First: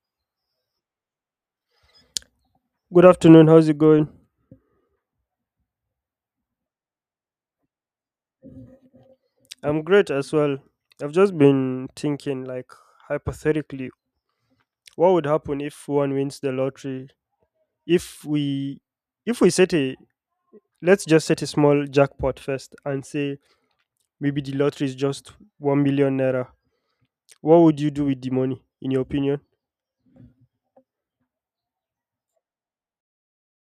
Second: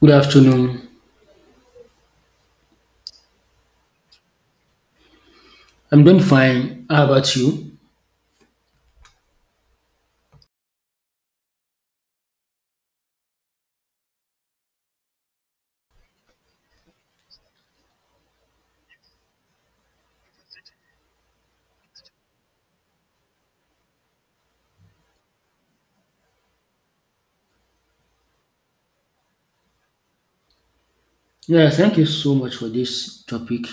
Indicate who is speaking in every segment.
Speaker 1: Good afternoon.
Speaker 2: Good afternoon. How's it going?
Speaker 1: I'm doing fine. How about you?
Speaker 2: I'm great as well. I've just been thinking, like, hypothetically, what would happen if one wins the lottery? If we, if we let's just set a small jackpot first and say maybe the lottery is just 1 million naira. What would you do with the money, in your opinion?
Speaker 1: Yeah, thank you so much for this topic.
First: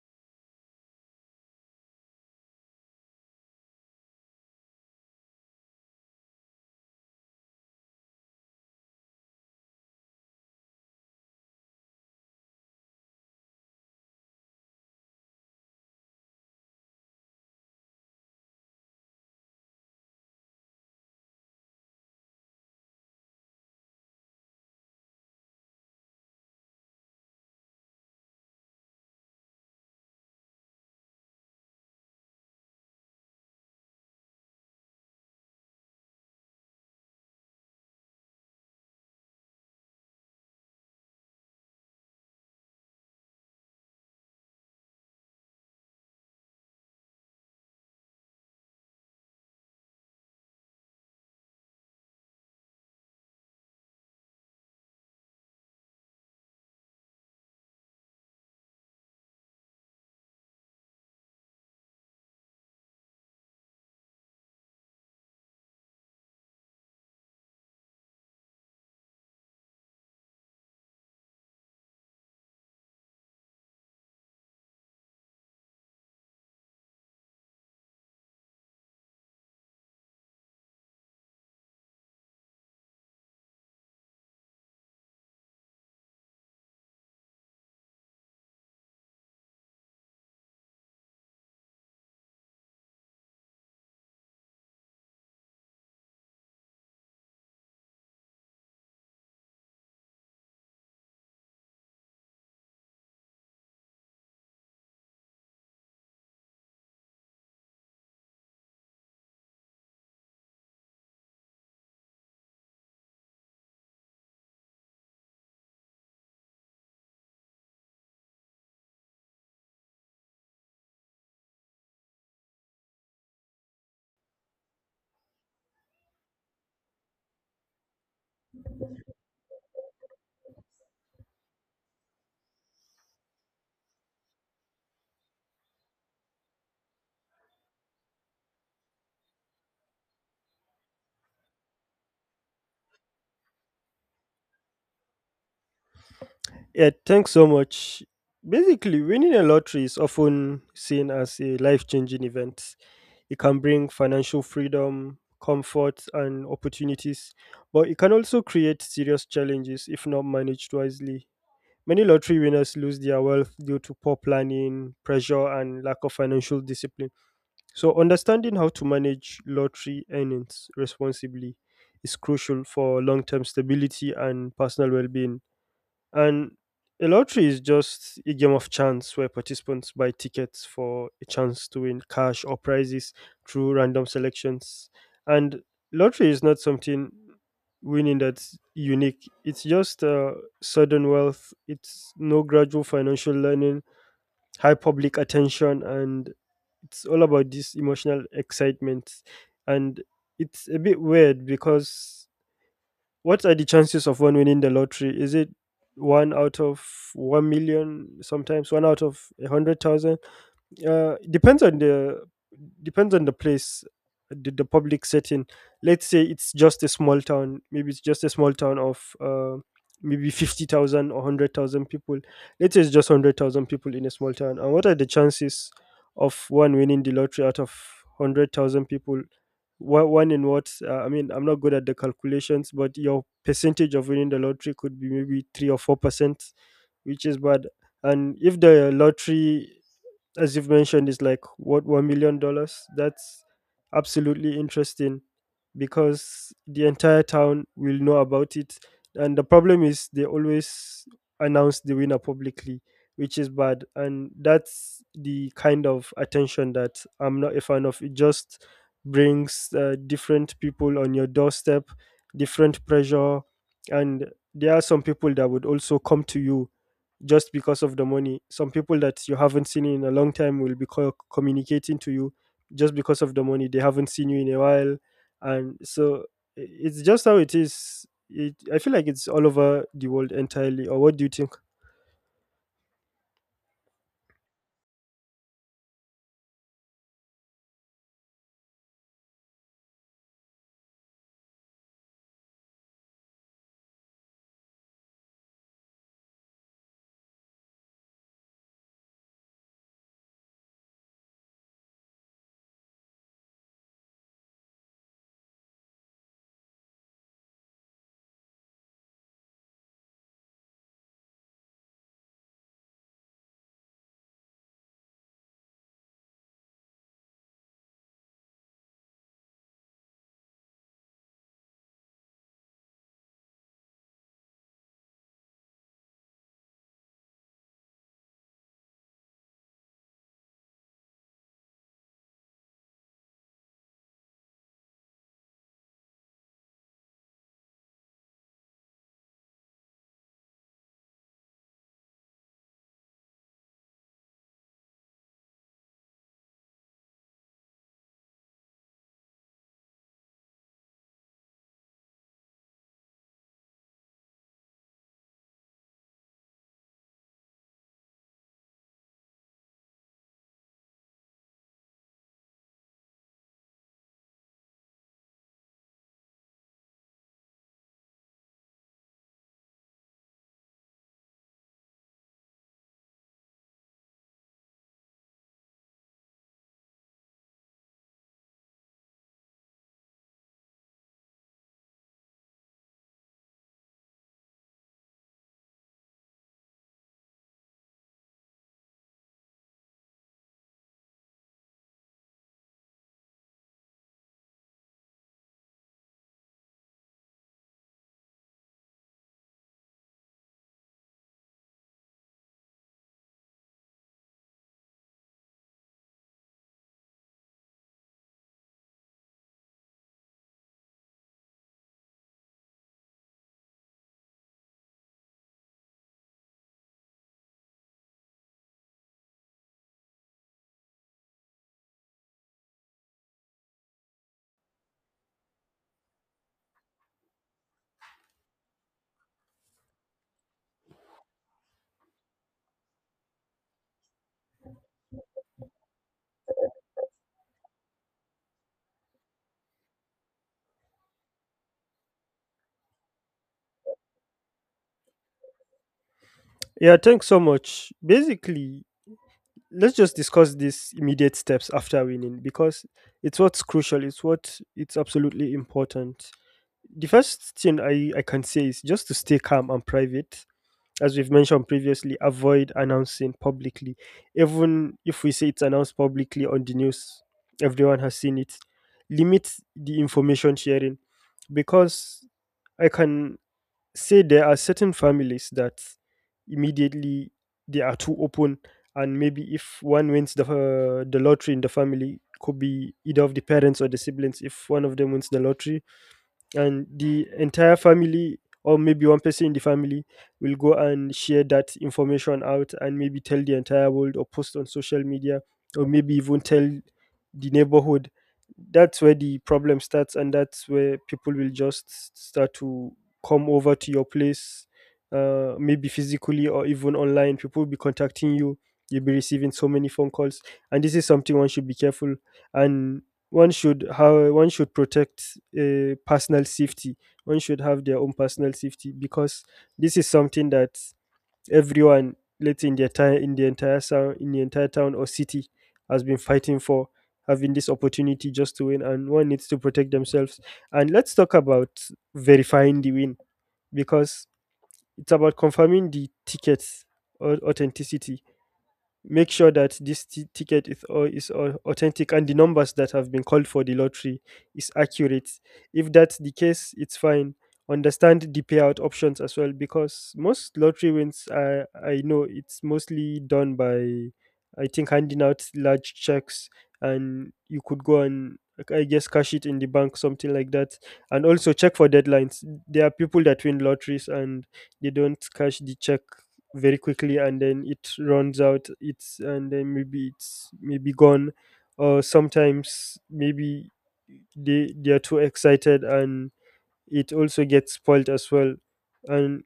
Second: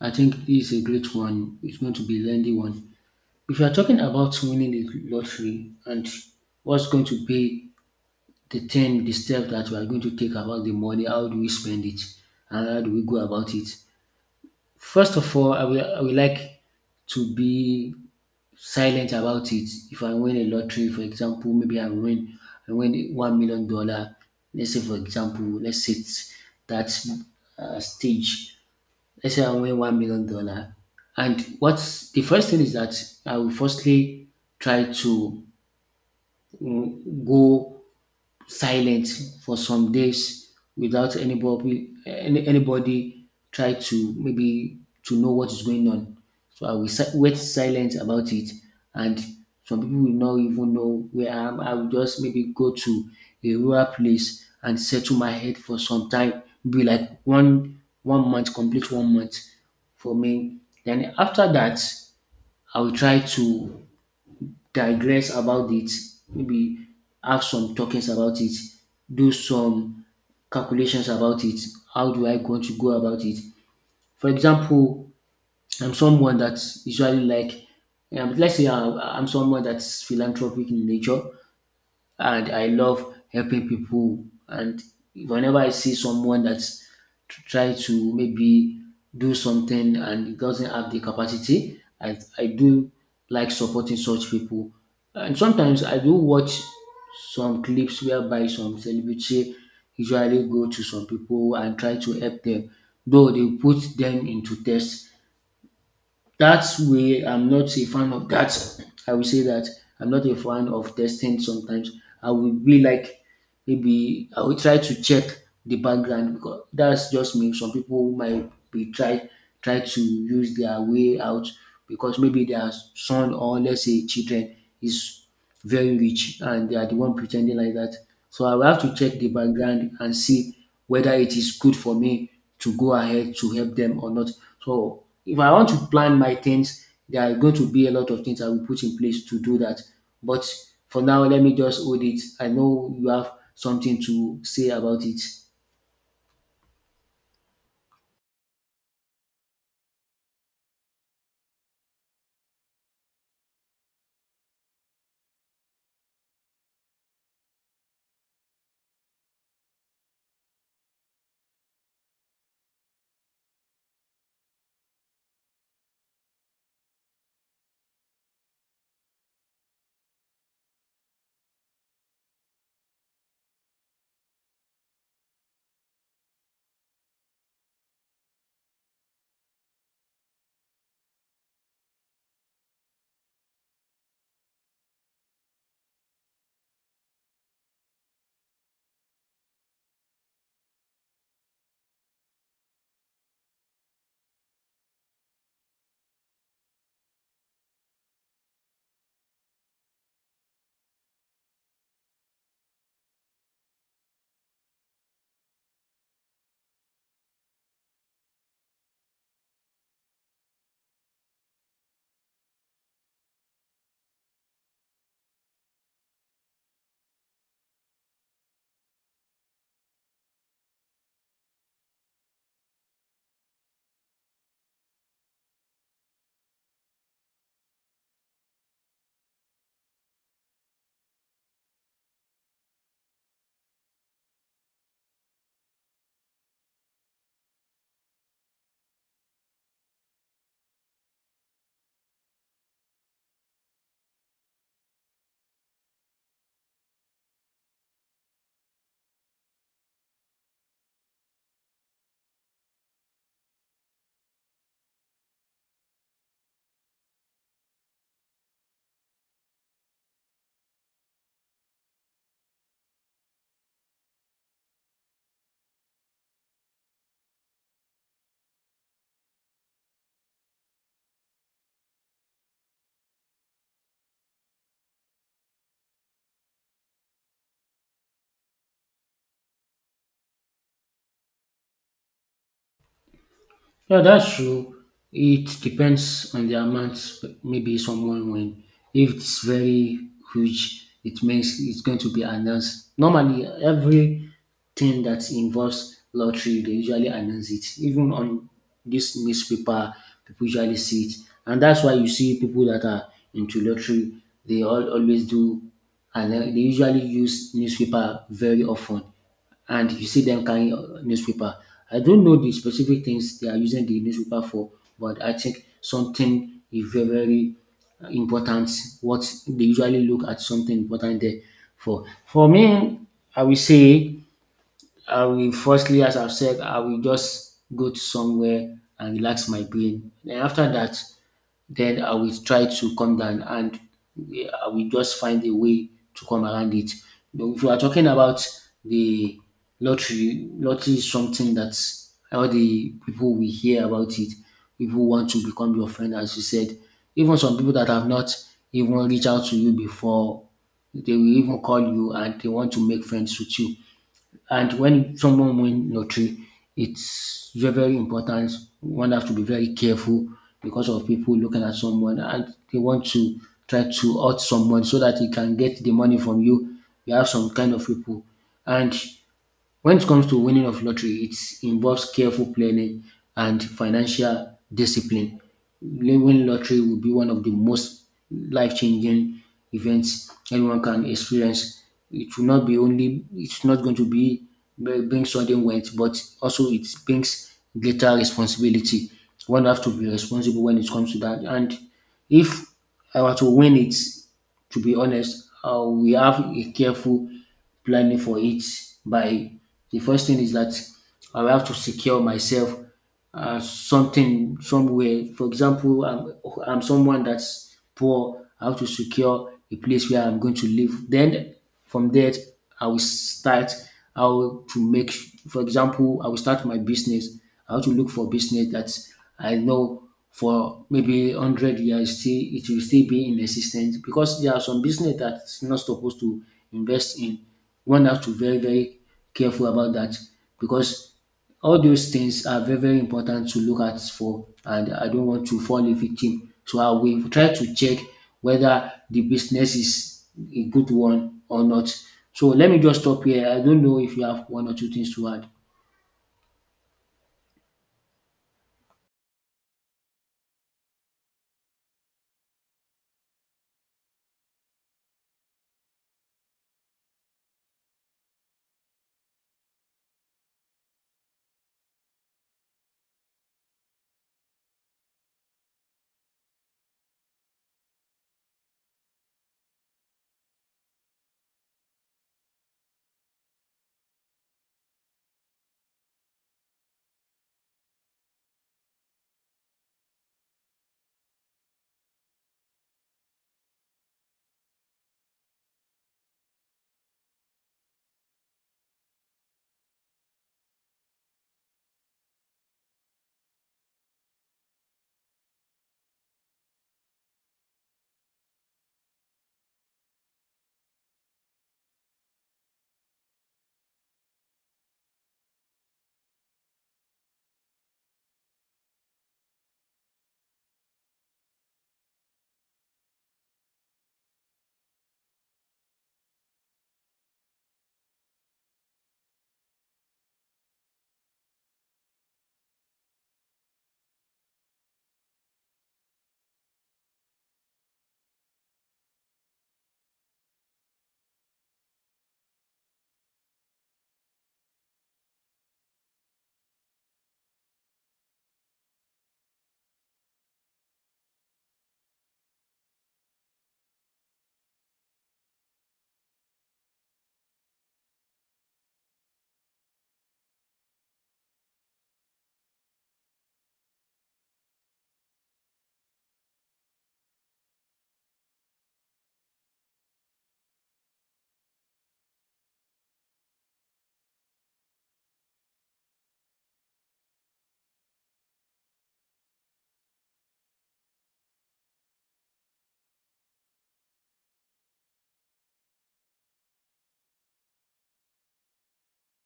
Speaker 1: I think this is a great one. It's going to be a lengthy one. If you are talking about winning the lottery and what's going to be the thing, the step that we are going to take about the money, how do we spend it, and how do we go about it? First of all, I will like to be silent about it. If I win a lottery, for example, maybe I win $1 million. Let's say, for example, let's set that stage. Let's say I win $1 million, and what's the first thing is that I will firstly try to go silent for some days without anybody try to maybe to know what is going on. So wait silent about it, and some people will not even know where I am. I will just maybe go to a rural place and settle my head for some time, be like one month, complete 1 month for me. Then after that, I will try to digress about it, maybe have some talkings about it, do some calculations about it. How do I going to go about it? For example, I'm someone that's usually like, let's say I I'm someone that's philanthropic in nature and I love helping people. And whenever I see someone that's try to maybe do something and doesn't have the capacity, I do like supporting such people. And sometimes I do watch some clips whereby some celebrity usually go to some people and try to help them, though they put them into test. That's way I'm not a fan of that. I will say that I'm not a fan of testing sometimes. I will be like maybe I will try to check the background because that's just me. Some people might be try to use their way out because maybe their son or let's say children is very rich and they are the one pretending like that. So I will have to check the background and see whether it is good for me to go ahead to help them or not. So if I want to plan my things, there are going to be a lot of things I will put in place to do that. But for now, let me just hold it. I know you have something to say about it.
Speaker 2: Yeah, thanks so much. Basically, winning a lottery is often seen as a life changing event. It can bring financial freedom, comfort, and opportunities, but it can also create serious challenges if not managed wisely. Many lottery winners lose their wealth due to poor planning, pressure, and lack of financial discipline. So, understanding how to manage lottery earnings responsibly is crucial for long term stability and personal well being. And a lottery is just a game of chance where participants buy tickets for a chance to win cash or prizes through random selections. And lottery is not something winning that's unique. It's just sudden wealth, it's no gradual financial learning, high public attention, and it's all about this emotional excitement. And it's a bit weird because what are the chances of one winning the lottery? Is it one out of 1 million, sometimes one out of 100,000? Depends on the place, the public setting. Let's say it's just a small town, maybe it's just a small town of maybe 50,000 or 100,000 people. Let's say it's just 100,000 people in a small town, and what are the chances of one winning the lottery out of 100,000 people? One in what? I mean, I'm not good at the calculations, but your percentage of winning the lottery could be maybe 3 or 4%, which is bad. And if the lottery, as you've mentioned, is like what, $1 million? That's absolutely interesting, because the entire town will know about it, and the problem is they always announce the winner publicly, which is bad, and that's the kind of attention that I'm not a fan of. It just brings different people on your doorstep, different pressure, and there are some people that would also come to you just because of the money. Some people that you haven't seen in a long time will be communicating to you just because of the money. They haven't seen you in a while, and so it's just how it is. It, I feel like it's all over the world entirely. Or what do you think?
Speaker 1: Yeah, that's true. It depends on the amount. Maybe someone when if it's very huge, it means it's going to be announced. Normally, everything that involves lottery, they usually announce it. Even on this newspaper, people usually see it, and that's why you see people that are into lottery. They all always do, and they usually use newspaper very often and you see them carrying newspaper. I don't know the specific things they are using the newspaper for, but I think something is very, very important. What they usually look at something important there for. For me, I will say I will firstly, as I've said, I will just go to somewhere and relax my brain. Then after that, then I will try to come down and I will just find a way to come around it. But if you are talking about the lottery, is something that all the people we hear about it, people want to become your friend, as you said. Even some people that have not even reached out to you before, they will even call you and they want to make friends with you. And when someone win lottery, it's very, very important. One has to be very careful because of people looking at someone and they want to try to hurt someone so that he can get the money from you. You have some kind of people. And when it comes to winning of lottery, it involves careful planning and financial discipline. Winning lottery will be one of the most life-changing events anyone can experience. It will not be only it's not going to be bring sudden wealth, but also it brings greater responsibility. One have to be responsible when it comes to that. And if I were to win it, to be honest, we have a careful planning for it. By the first thing is that I will have to secure myself something somewhere. For example, I'm someone that's poor. I have to secure a place where I'm going to live. Then from there, I will start how to make. For example, I will start my business. I have to look for business that I know for maybe 100 years still it will still be in existence because there are some business that's not supposed to invest in. One has to be very very careful about that because all those things are very very important to look at for, and I don't want to fall a victim, so I will try to check whether the business is a good one or not. So let me just stop here. I don't know if you have one or two things to add.
Speaker 2: Yeah, thanks so much. Basically, let's just discuss these immediate steps after winning because it's what's crucial. It's what, it's absolutely important. The first thing I can say is just to stay calm and private. As we've mentioned previously, avoid announcing publicly. Even if we say it's announced publicly on the news, everyone has seen it. Limit the information sharing, because I can say there are certain families that immediately they are too open, and maybe if one wins the lottery in the family, could be either of the parents or the siblings. If one of them wins the lottery, and the entire family or maybe one person in the family will go and share that information out and maybe tell the entire world or post on social media or maybe even tell the neighborhood, that's where the problem starts, and that's where people will just start to come over to your place, maybe physically or even online. People will be contacting you, you'll be receiving so many phone calls, and this is something one should be careful. And one should, how one should protect personal safety. One should have their own personal safety, because this is something that everyone, let's say in the entire, in the entire town, in the entire town or city, has been fighting for, having this opportunity just to win, and one needs to protect themselves. And let's talk about verifying the win, because it's about confirming the ticket's authenticity. Make sure that this ticket is, is authentic, and the numbers that have been called for the lottery is accurate. If that's the case, it's fine. Understand the payout options as well, because most lottery wins, I know, it's mostly done by, I think, handing out large checks, and you could go and, like, I guess cash it in the bank, something like that. And also check for deadlines. There are people that win lotteries and they don't cash the check very quickly, and then it runs out, it's, and then maybe it's maybe gone, or sometimes maybe they are too excited, and it also gets spoiled as well. And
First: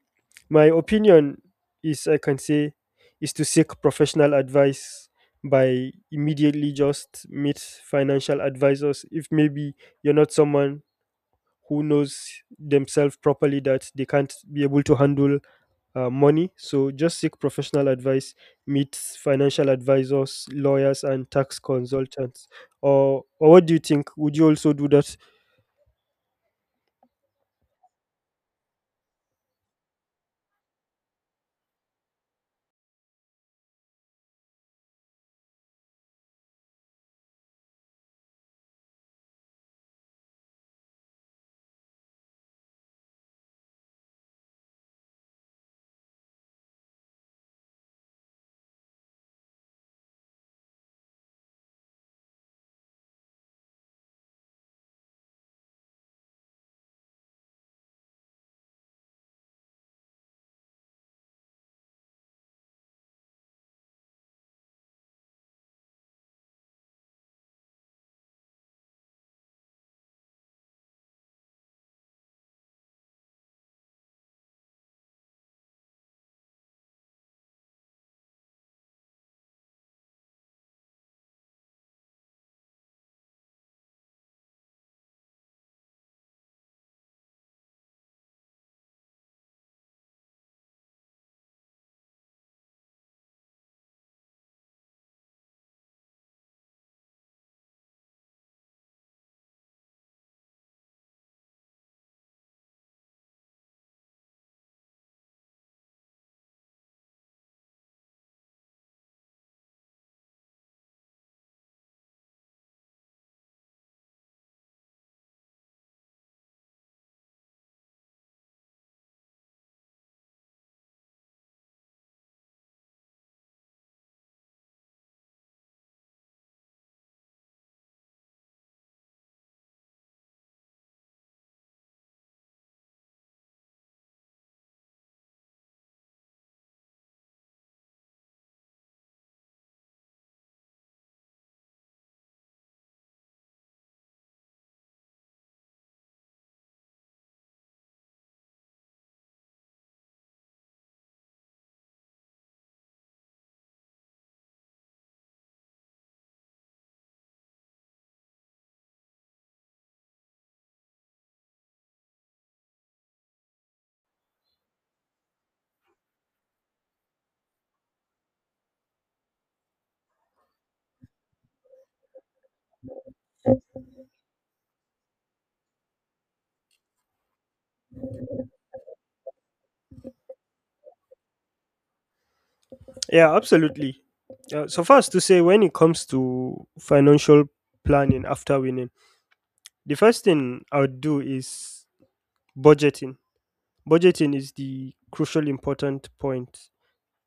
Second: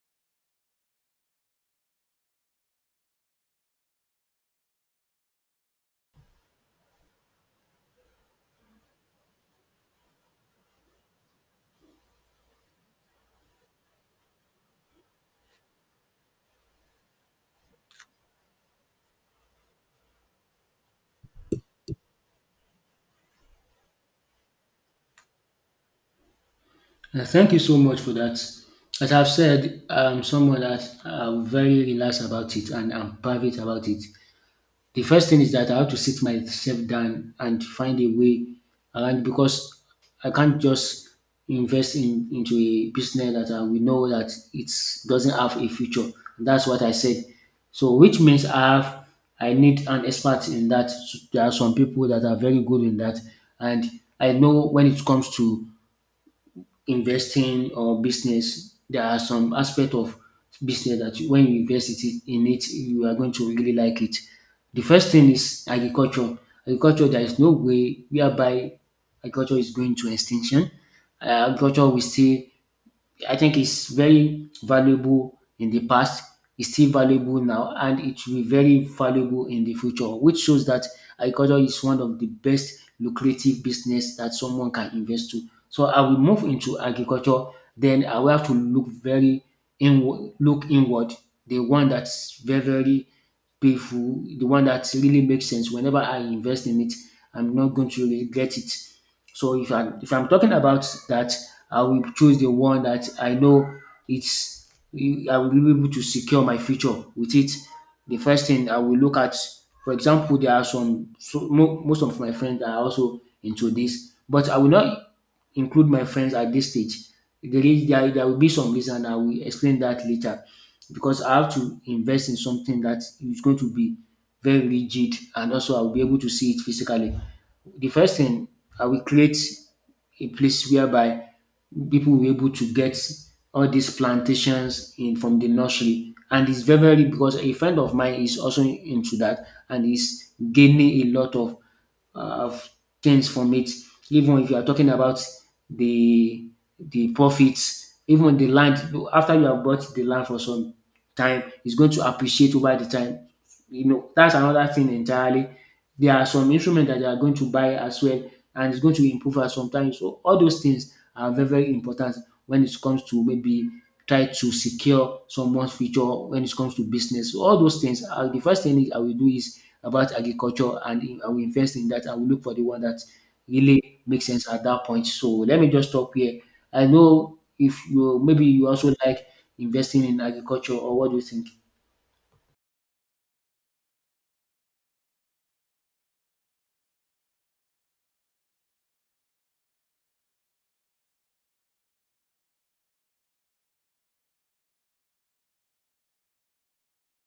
Speaker 2: my opinion is, I can say, is to seek professional advice by immediately just meet financial advisors if maybe you're not someone who knows themselves properly that they can't be able to handle money. So just seek professional advice, meet financial advisors, lawyers, and tax consultants. Or what do you think? Would you also do that?
Speaker 1: Thank you so much for that. As I've said, I'm someone that I'm very relaxed about it and I'm private about it. The first thing is that I have to sit myself down and find a way around because I can't just invest in into a business that I will know that it doesn't have a future. That's what I said. So, which means I need an expert in that. There are some people that are very good in that, and I know when it comes to investing or business, there are some aspect of business that when you in it, you are going to really like it. The first thing is agriculture. Agriculture, there is no way whereby agriculture is going to extinction. Agriculture will still, I think it's very valuable in the past, it's still valuable now, and it will be very valuable in the future, which shows that agriculture is one of the best lucrative business that someone can invest to. So I will move into agriculture, then I will have to look very inward, look inward, the one that's very, very painful, the one that really makes sense. Whenever I invest in it, I'm not going to regret it. So if I'm talking about that, I will choose the one that I know it's I will be able to secure my future with it. The first thing I will look at, for example, there are some so mo- most of my friends are also into this, but I will not include my friends at this stage. There will be some reason I will explain that later because I have to invest in something that is going to be very rigid and also I'll be able to see it physically. The first thing I will create a place whereby people were able to get all these plantations in from the nursery. And it's very, very because a friend of mine is also into that and is gaining a lot of uh, of things from it. Even if you are talking about the the profits, even the land after you have bought the land for some time, it's going to appreciate over the time. You know, that's another thing entirely. There are some instruments that they are going to buy as well, and it's going to improve us sometimes. So all those things are very, very important when it comes to maybe try to secure someone's future when it comes to business. So all those things. The first thing I will do is about agriculture, and I will invest in that. I will look for the one that really makes sense at that point. So let me just stop here. I know if you maybe you also like investing in agriculture, or what do you think?
Speaker 2: Yeah, absolutely. So first to say, when it comes to financial planning after winning, the first thing I would do is budgeting. Budgeting is the crucial important point.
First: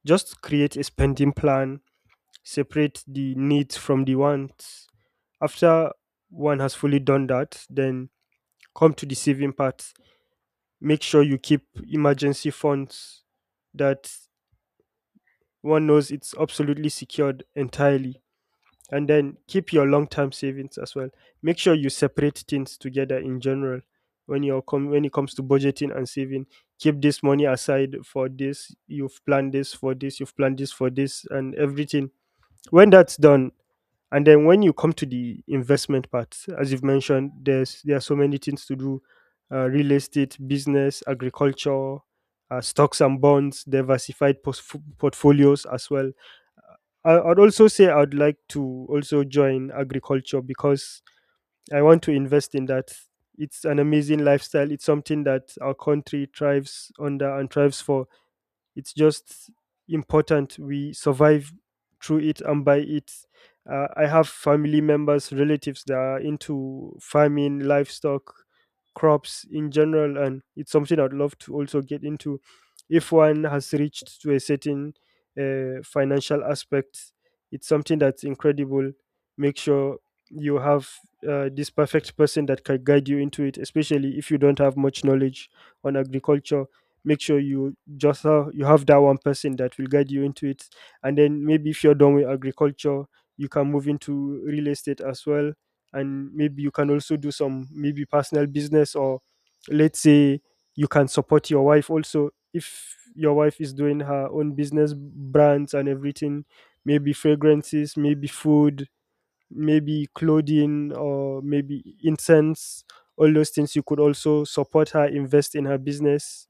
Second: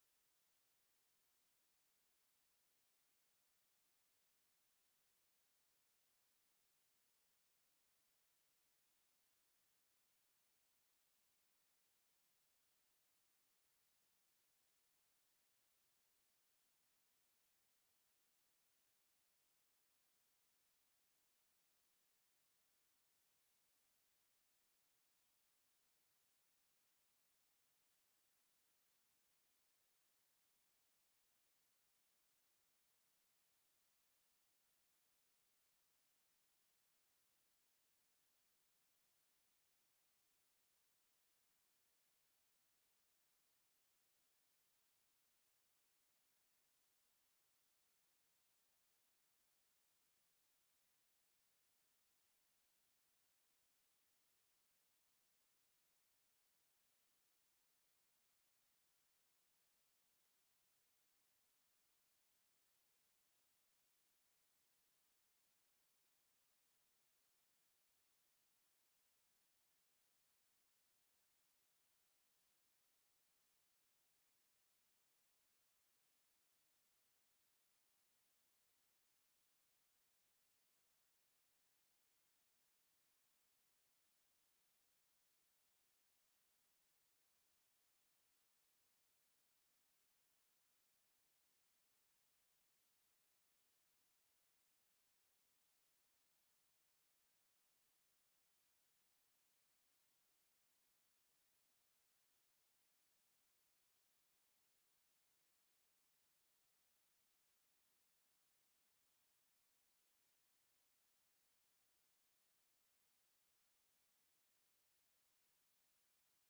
Speaker 2: Just create a spending plan, separate the needs from the wants. After one has fully done that, then come to the saving part. Make sure you keep emergency funds that one knows it's absolutely secured entirely. And then keep your long term savings as well. Make sure you separate things together in general. When it comes to budgeting and saving, keep this money aside for this. You've planned this for this. You've planned this for this, and everything. When that's done, and then when you come to the investment part, as you've mentioned, there are so many things to do: real estate, business, agriculture, stocks and bonds, diversified portfolios as well. I'd also say I'd like to also join agriculture because I want to invest in that. It's an amazing lifestyle. It's something that our country thrives under and thrives for. It's just important we survive through it and by it. I have family members, relatives that are into farming, livestock, crops in general, and it's something I'd love to also get into. If one has reached to a certain financial aspect, it's something that's incredible. Make sure you have this perfect person that can guide you into it, especially if you don't have much knowledge on agriculture. Make sure you, just how you have that one person that will guide you into it. And then maybe if you're done with agriculture, you can move into real estate as well. And maybe you can also do some maybe personal business, or let's say you can support your wife also, if your wife is doing her own business, brands and everything, maybe fragrances, maybe food, maybe clothing, or maybe incense. All those things, you could also support her, invest in her business.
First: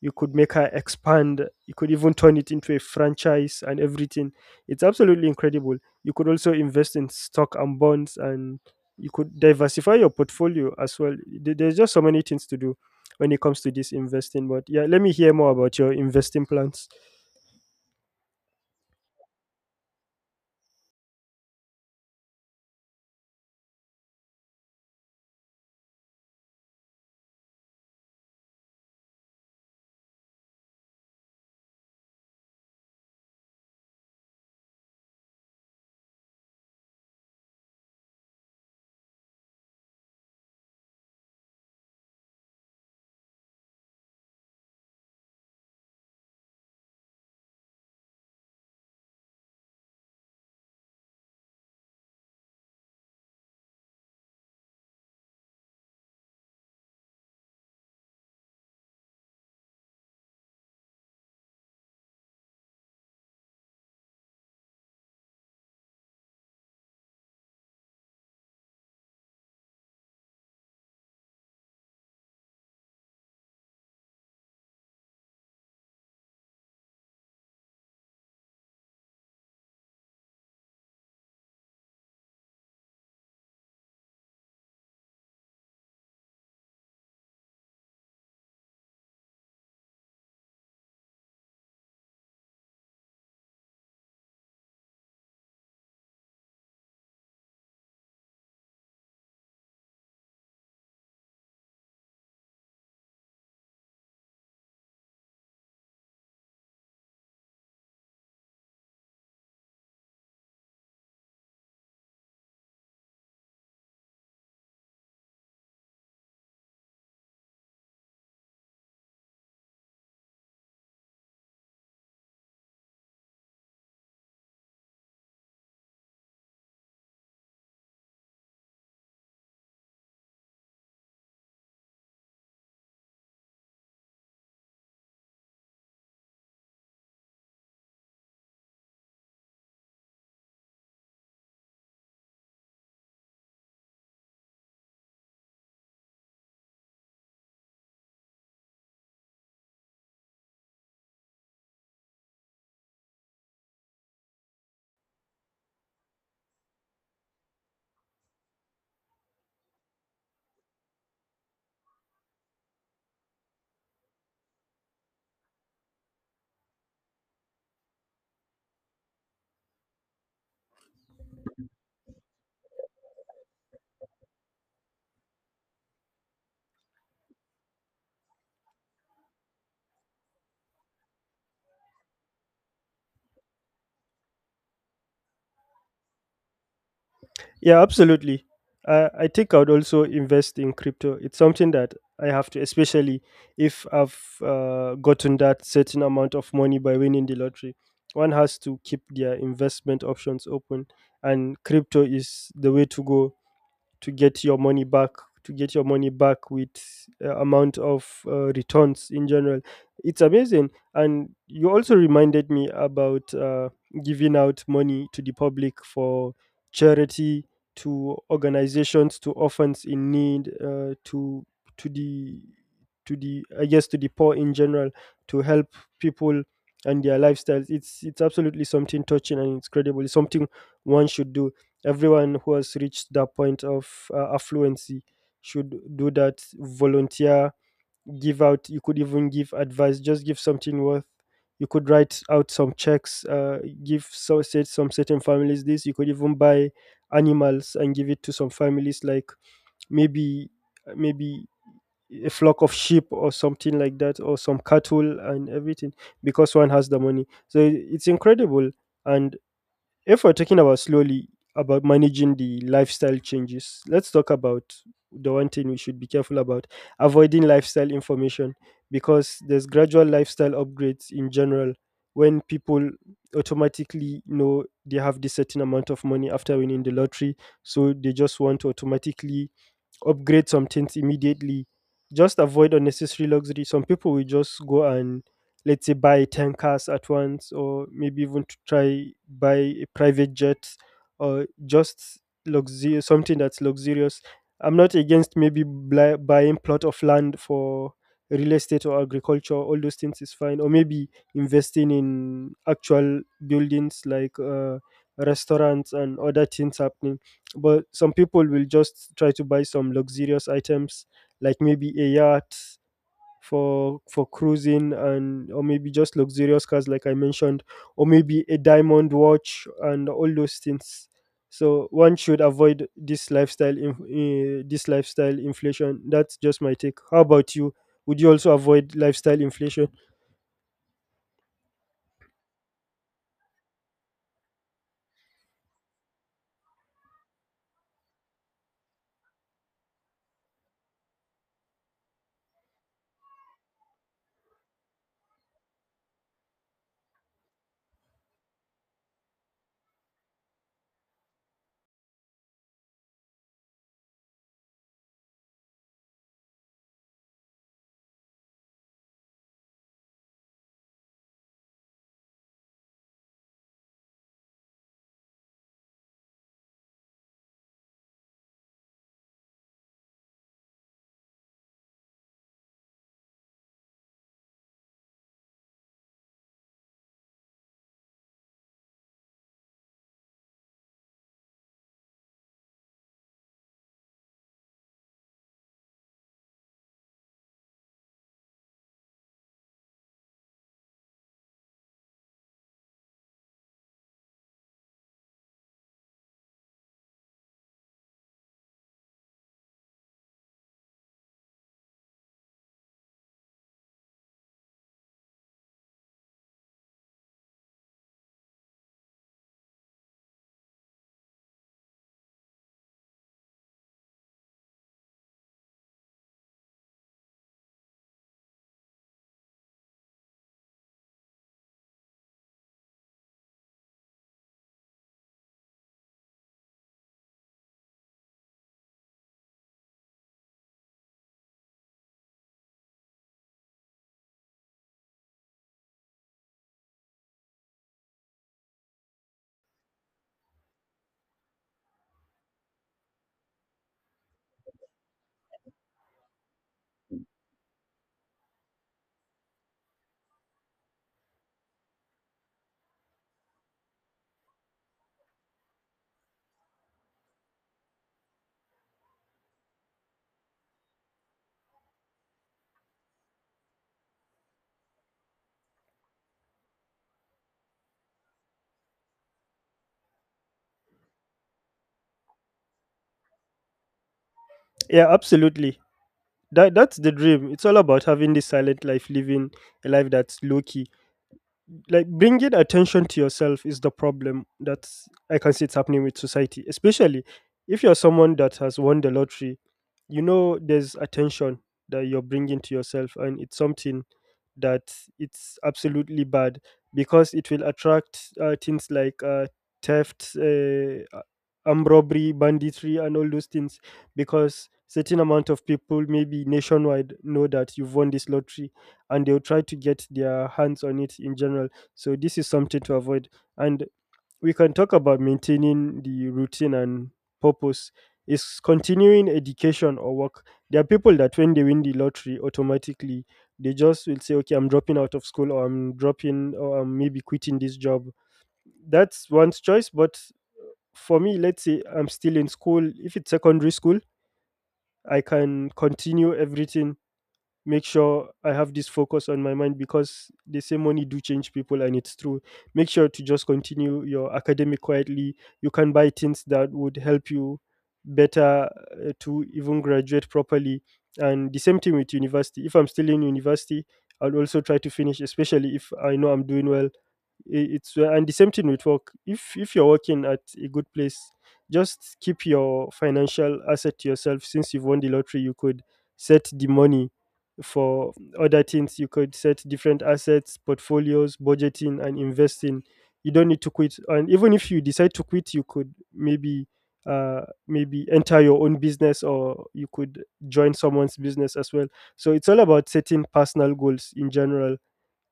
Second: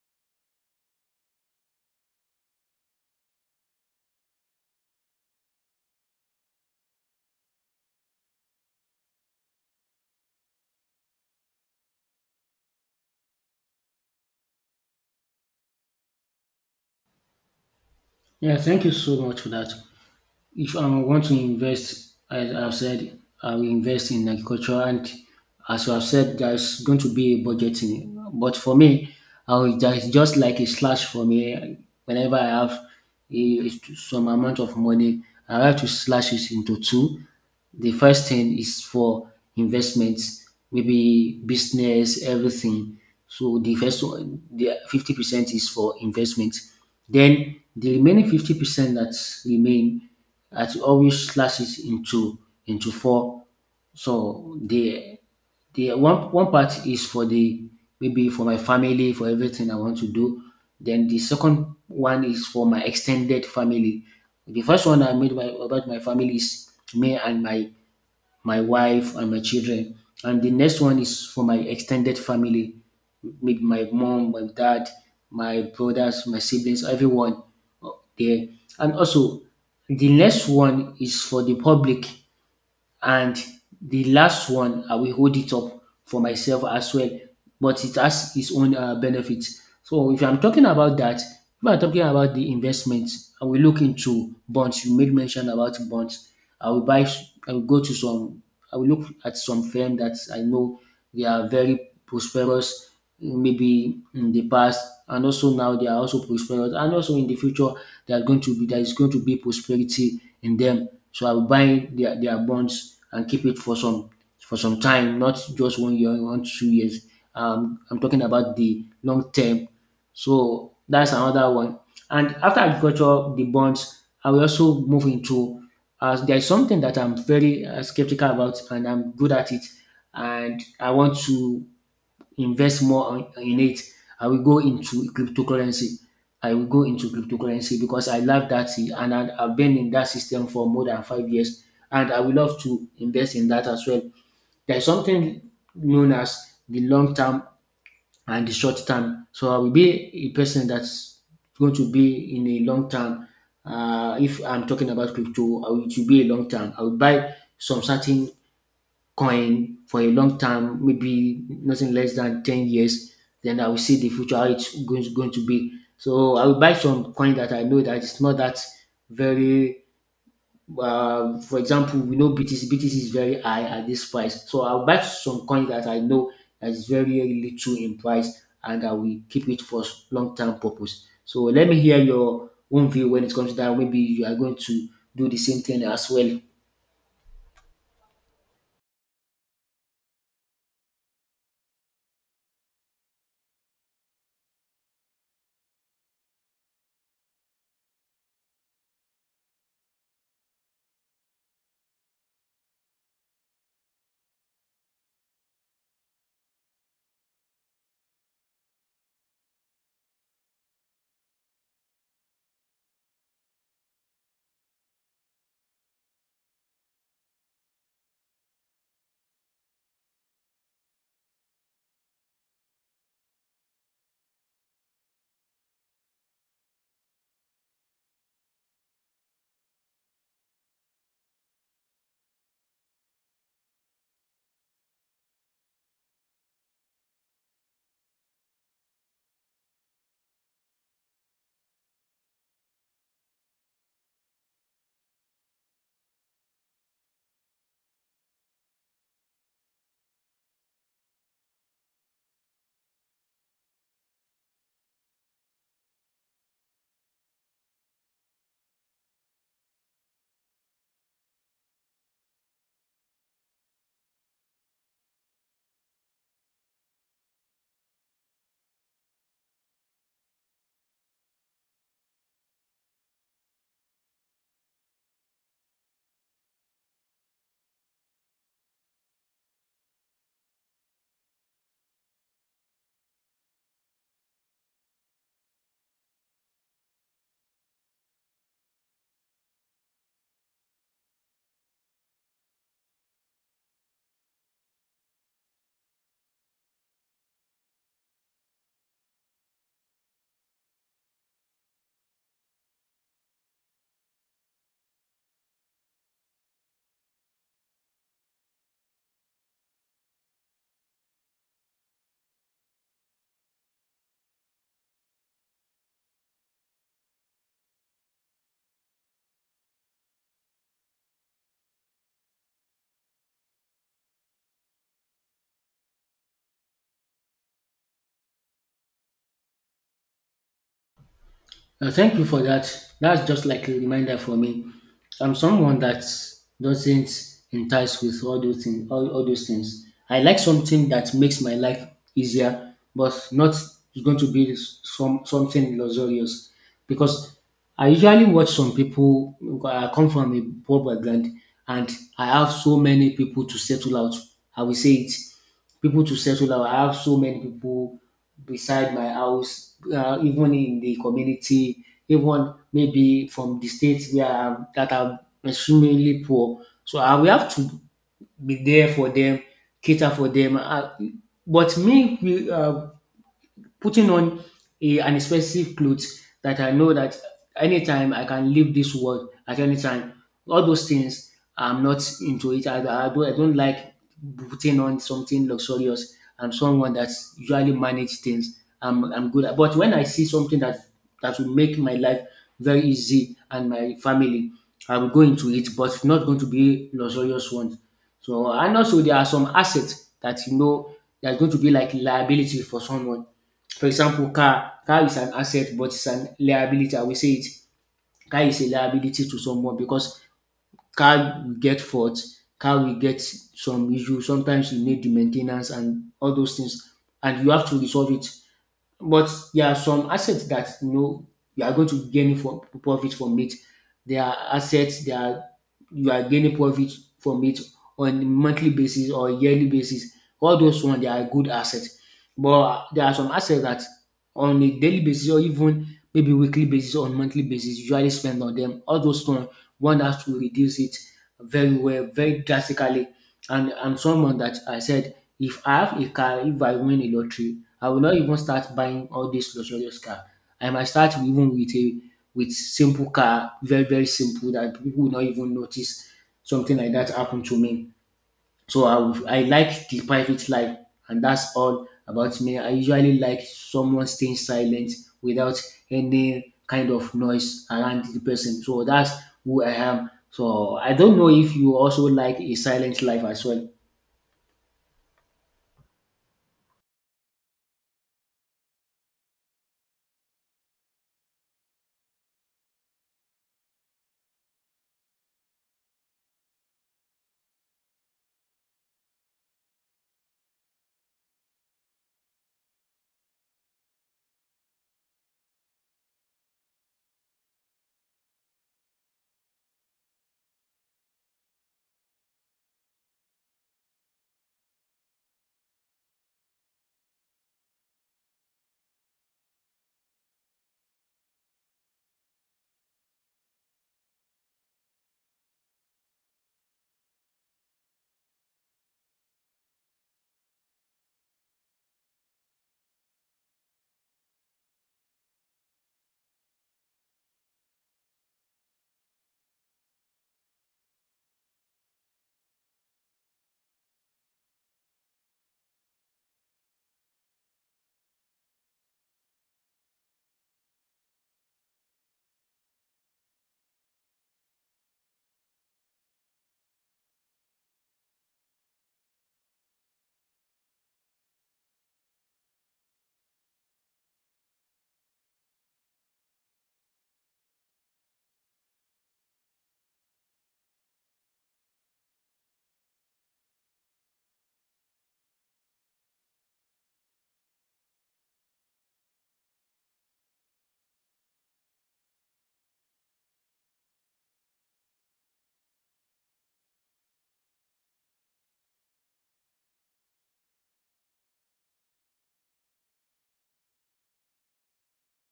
Speaker 2: You could make her expand, you could even turn it into a franchise and everything. It's absolutely incredible. You could also invest in stock and bonds, and you could diversify your portfolio as well. There's just so many things to do when it comes to this investing. But yeah, let me hear more about your investing plans.
Speaker 1: Yeah, thank you so much for that. If I want to invest, as I've said, I will invest in agriculture. And as I've said, there's going to be a budgeting. But for me, I will just like a slash for me. Whenever I have a, some amount of money, I have to slash it into 2. The first thing is for investments, maybe business, everything. So the first one, the 50% is for investment. Then the remaining 50% that remain, I always slash it into 4. So the the one part is for the maybe for my family, for everything I want to do. Then the second one is for my extended family. The first one about my family is me and my wife and my children, and the next one is for my extended family, maybe my mom, my dad, my brothers, my siblings, everyone uh, there. And also, the next one is for the public and the last one I will hold it up for myself as well, but it has its own benefit. So if I'm talking about that, if I'm talking about the investment, I will look into bonds. You made mention about bonds. I will buy, I will go to some, I will look at some firm that I know they are very prosperous maybe in the past, and also now they are also prosperous, and also in the future they are going to be there is going to be prosperity in them. So I will buy their bonds and keep it for some time, not just 1 year, 1 2 years. I'm talking about the long term. So that's another one. And after agriculture, the bonds, I will also move into as there is something that I'm very skeptical about, and I'm good at it, and I want to invest in it. I will go into cryptocurrency. I will go into cryptocurrency because I love that, eh, and I've been in that system for more than 5 years, and I would love to invest in that as well. There is something known as the long-term and the short term. So I will be a person that's going to be in a long term. If I'm talking about crypto, I will to be a long term. I will buy some certain coin for a long term, maybe nothing less than 10 years. Then I will see the future how going to be. So I will buy some coin that I know that it's not that very um. For example, we know BTC is very high at this price, so I'll buy some coins that I know that is very little in price, and I will keep it for long term purpose. So let me hear your own view when it comes to that. Maybe you are going to do the same thing as well.
Speaker 2: Yeah, absolutely. I think I would also invest in crypto. It's something that I have to, especially if I've gotten that certain amount of money by winning the lottery. One has to keep their investment options open, and crypto is the way to go, to get your money back, to get your money back with amount of returns in general. It's amazing. And you also reminded me about giving out money to the public for charity, to organizations, to orphans in need, to the, to the, I guess, to the poor in general, to help people and their lifestyles. It's absolutely something touching, and it's credible, it's something one should do. Everyone who has reached that point of affluency should do that. Volunteer, give out. You could even give advice. Just give something worth. You could write out some checks. Give so, say some certain families this. You could even buy animals and give it to some families, like maybe maybe a flock of sheep or something like that, or some cattle and everything, because one has the money. So it's incredible. And if we're talking about slowly about managing the lifestyle changes, let's talk about the one thing we should be careful about, avoiding lifestyle information, because there's gradual lifestyle upgrades in general. When people automatically know they have this certain amount of money after winning the lottery, so they just want to automatically upgrade some things immediately. Just avoid unnecessary luxury. Some people will just go and let's say buy 10 cars at once or maybe even to try buy a private jet or just luxury, something that's luxurious. I'm not against maybe buying plot of land for real estate or agriculture. All those things is fine. Or maybe investing in actual buildings like restaurants and other things happening, but some people will just try to buy some luxurious items, like maybe a yacht for cruising, and or maybe just luxurious cars like I mentioned, or maybe a diamond watch and all those things. So one should avoid this this lifestyle inflation. That's just my take. How about you? Would you also avoid lifestyle inflation?
Speaker 1: Thank you for that. That's just like a reminder for me. I'm someone that doesn't entice with all those things. All those things. I like something that makes my life easier, but not it's going to be some something luxurious. Because I usually watch some people. I come from a poor background, and I have so many people to settle out. I will say it People to settle down. I have so many people beside my house, even in the community, even maybe from the states where I am, that are extremely poor. So I will have to be there for them, cater for them. But me, we, uh, Putting on an expensive clothes that I know that anytime I can leave this world at any time. All those things, I'm not into it. I don't like putting on something luxurious. I'm someone that's usually manage things. I'm good at. But when I see something that will make my life very easy, and my family, I will go into it. But not going to be luxurious ones. So and also there are some assets that you know there's going to be like liability for someone. For example, car is an asset but it's an liability. I will say it, car is a liability to someone because car will get fault, car will get some issue. Sometimes you need the main ten ance and all those things, and you have to resolve it. But there are some assets that you know you are going to gain from profit from it. There are assets that are, you are gaining profit from it on a monthly basis or yearly basis. All those ones they are good assets. But there are some assets that on a daily basis, or even maybe weekly basis or monthly basis, you usually spend on them. All those ones one has to reduce it very well, very drastically. And someone that I said, if I have a car, if I win a lottery, I will not even start buying all this luxurious car. I might start even with simple car, very simple that people will not even notice something like that happened to me. So I will, I like the private life, and that's all about me. I usually like someone staying silent without any kind of noise around the person. So that's who I am. So I don't know if you also like a silent life as well.
Speaker 2: Yeah, absolutely. That's the dream. It's all about having this silent life, living a life that's low key. Like bringing attention to yourself is the problem that I can see it's happening with society, especially if you're someone that has won the lottery. You know, there's attention that you're bringing to yourself, and it's something that it's absolutely bad because it will attract things like theft, armed robbery, banditry, and all those things. Because certain amount of people, maybe nationwide, know that you've won this lottery, and they'll try to get their hands on it in general, so this is something to avoid. And we can talk about maintaining the routine and purpose. Is continuing education or work. There are people that when they win the lottery automatically they just will say, "Okay, I'm dropping out of school, or I'm dropping, or I'm maybe quitting this job." That's one's choice. But for me, let's say I'm still in school. If it's secondary school, I can continue everything, make sure I have this focus on my mind, because they say money do change people, and it's true. Make sure to just continue your academic quietly. You can buy things that would help you better to even graduate properly. And the same thing with university. If I'm still in university, I'll also try to finish, especially if I know I'm doing well. I- It's And the same thing with work. If you're working at a good place, just keep your financial asset to yourself. Since you've won the lottery, you could set the money for other things. You could set different assets, portfolios, budgeting, and investing. You don't need to quit. And even if you decide to quit, you could uh, maybe enter your own business, or you could join someone's business as well. So it's all about setting personal goals in general.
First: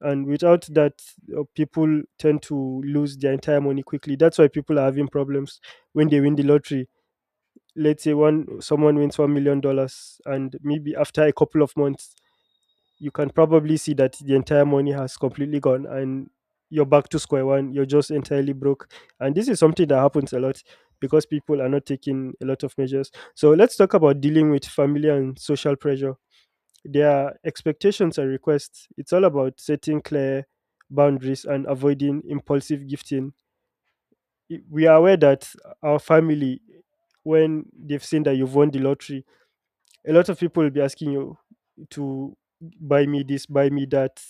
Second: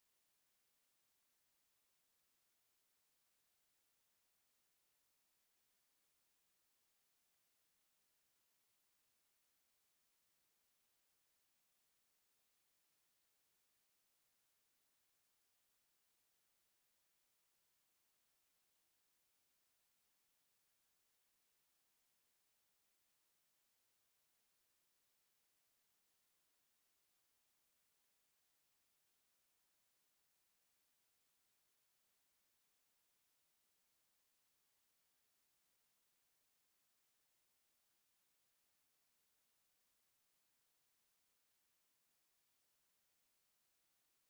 Speaker 2: And without that, people tend to lose their entire money quickly. That's why people are having problems when they win the lottery. Let's say one someone wins $1 million, and maybe after a couple of months you can probably see that the entire money has completely gone, and you're back to square one. You're just entirely broke, and this is something that happens a lot because people are not taking a lot of measures. So let's talk about dealing with family and social pressure, their expectations and requests. It's all about setting clear boundaries and avoiding impulsive gifting. We are aware that our family, when they've seen that you've won the lottery, a lot of people will be asking you to buy me this, buy me that,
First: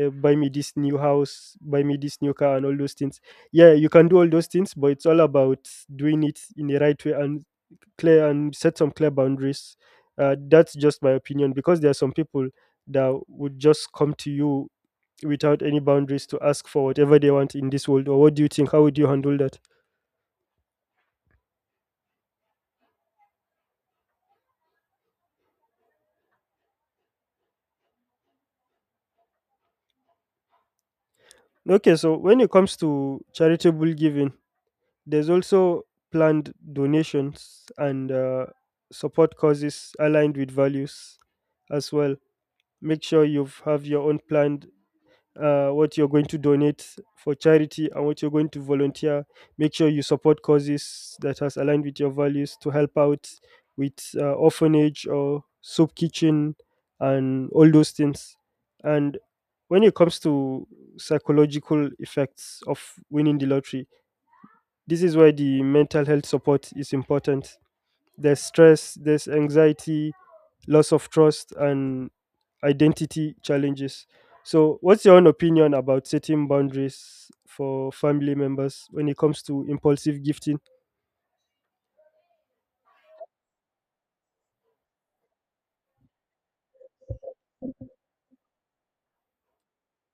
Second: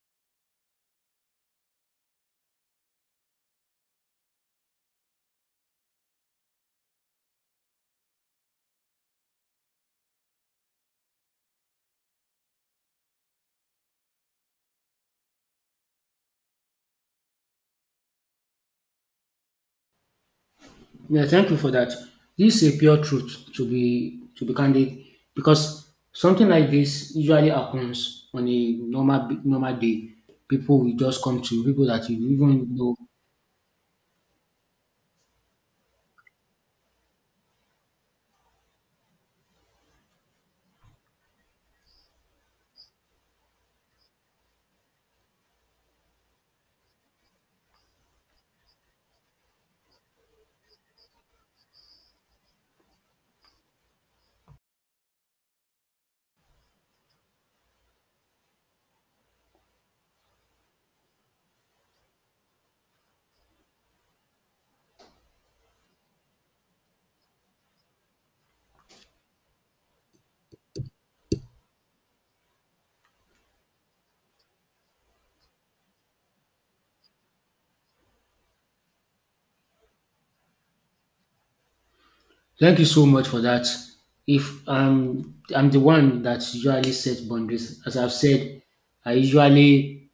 Speaker 2: buy me this new house, buy me this new car, and all those things. Yeah, you can do all those things, but it's all about doing it in the right way and clear and set some clear boundaries. That's just my opinion, because there are some people that would just come to you without any boundaries to ask for whatever they want in this world. Or what do you think? How would you handle that?
Speaker 1: Yeah, thank you for that. This is a pure truth to be candid because something like this usually happens on a normal normal day. People will just come to you, people
Speaker 2: Okay,
Speaker 1: that
Speaker 2: so
Speaker 1: you
Speaker 2: when it
Speaker 1: even
Speaker 2: comes
Speaker 1: know.
Speaker 2: to charitable giving, there's also planned donations and support causes aligned with values as well. Make sure you have your own planned what you're going to donate for charity and what you're going to volunteer. Make sure you support causes that has aligned with your values to help out with orphanage or soup kitchen and all those things. And when it comes to psychological effects of winning the lottery, this is why the mental health support is important. There's stress, there's anxiety, loss of trust, and identity challenges. So, what's your own opinion about setting boundaries for family members when it comes to impulsive gifting?
Speaker 1: Thank you so much for that. If I I'm the one that usually sets boundaries. As I've said, I usually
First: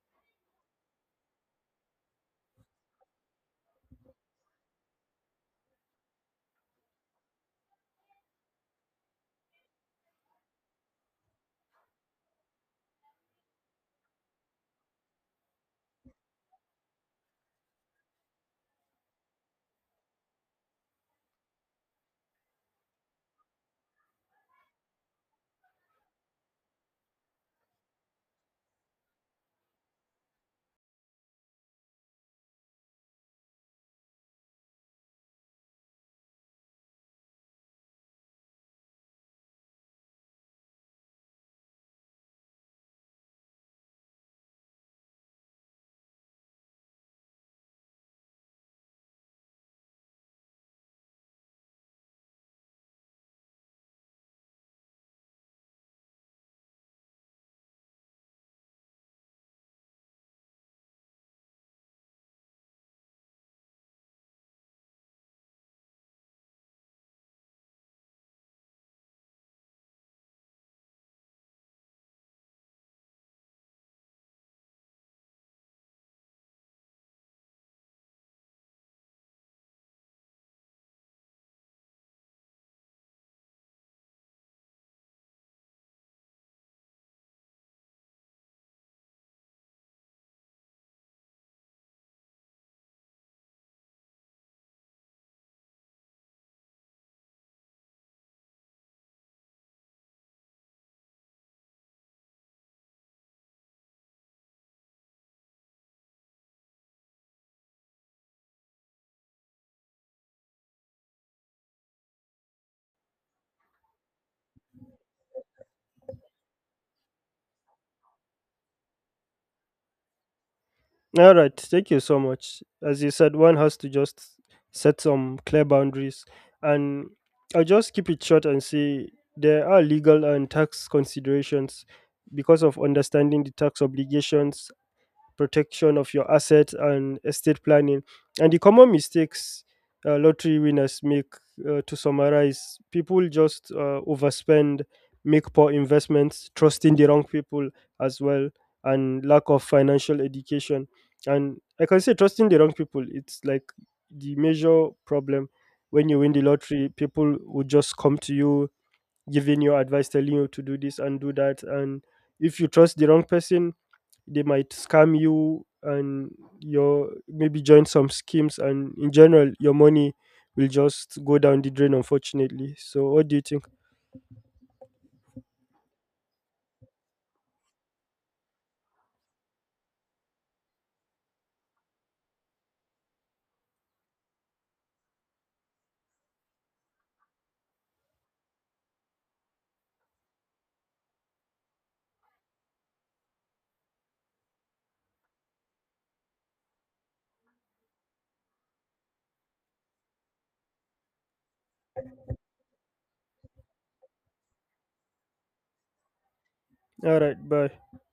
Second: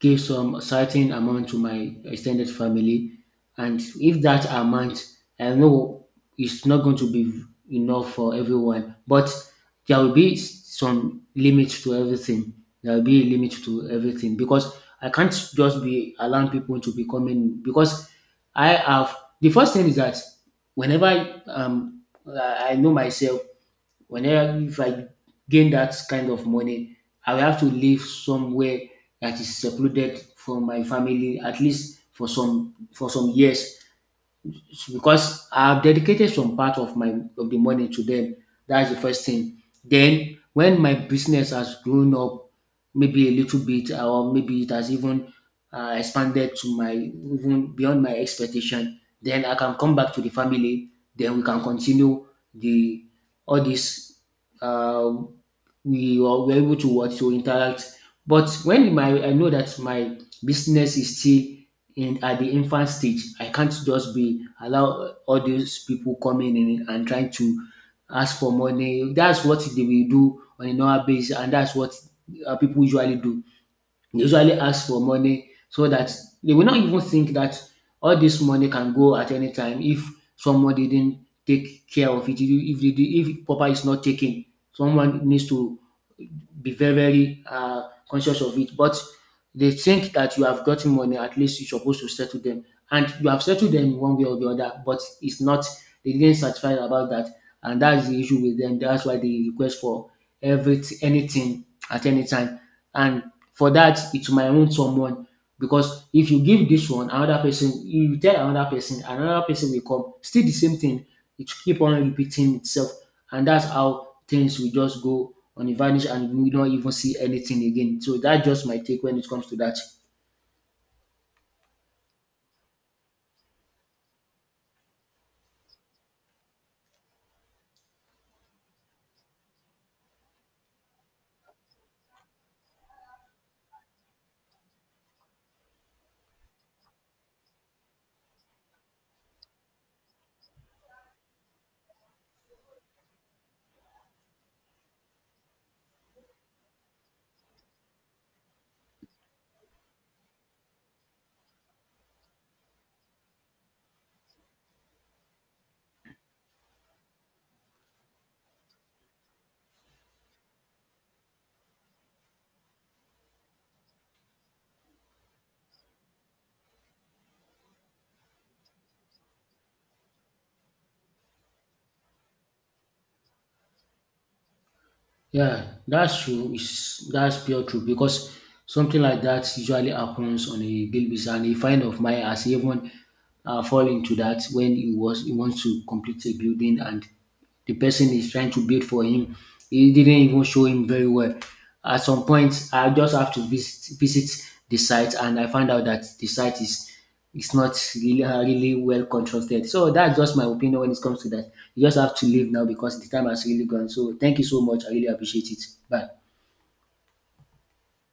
Speaker 1: give some certain amount to my extended family, and if that amount I know it's not going to be enough for everyone, but there will be some limit to everything. There will be a limit to everything because I can't just be allowing people to be coming. Because I have, the first thing is that whenever I, I know myself, whenever if I gain that kind of money, I will have to live somewhere that is secluded from my family, at least for some years, because I've dedicated some part of my of the money to them. That's the first thing. Then when my business has grown up, maybe a little bit, or maybe it has even expanded to my even beyond my expectation, then I can come back to the family. Then we can continue the all this. Uh, we were able to what to interact. But when my I know that my business is still in at the infant stage, I can't just be allow all those people coming in and trying to ask for money. That's what they will do on a normal basis, and that's what people usually do. They usually ask for money, so that they will not even think that all this money can go at any time if someone didn't take care of it, if proper is not taken. Someone needs to be very conscious of it. But they think that you have gotten money, at least you're supposed to settle them. And you have settled them one way or the other, but it's not, they didn't satisfy about that. And that's the issue with them. That's why they request for every anything at any time. And for that, it might wound someone. Because if you give this one, another person, you tell another person will come. Still the same thing. It keep on repeating itself, and that's how things will just go on the vanish, and we don't even see anything again. So that's just my take when it comes to that.
Speaker 2: All right, thank you so much. As you said, one has to just set some clear boundaries, and I'll just keep it short and say there are legal and tax considerations, because of understanding the tax obligations, protection of your assets, and estate planning. And the common mistakes lottery winners make, to summarize, people just overspend, make poor investments, trusting the wrong people as well, and lack of financial education. And I can say trusting the wrong people, it's like the major problem. When you win the lottery, people will just come to you giving you advice, telling you to do this and do that. And if you trust the wrong person, they might scam you and your maybe join some schemes, and in general your money will just go down the drain, unfortunately. So what do you think?
Speaker 1: Yeah, that's true. That's pure true because something like that usually happens on a daily basis. And a friend of mine has even fall into that when he wants to complete a building, and the person is trying to build for him. He didn't even show him very well. At some point, I just have to visit the site, and I find out that the site is it's not really really well contrasted. So that's just my opinion when it comes to that. You just have to leave now because the time has really gone. So thank you so much. I really appreciate it. Bye.
Speaker 2: All right, bye.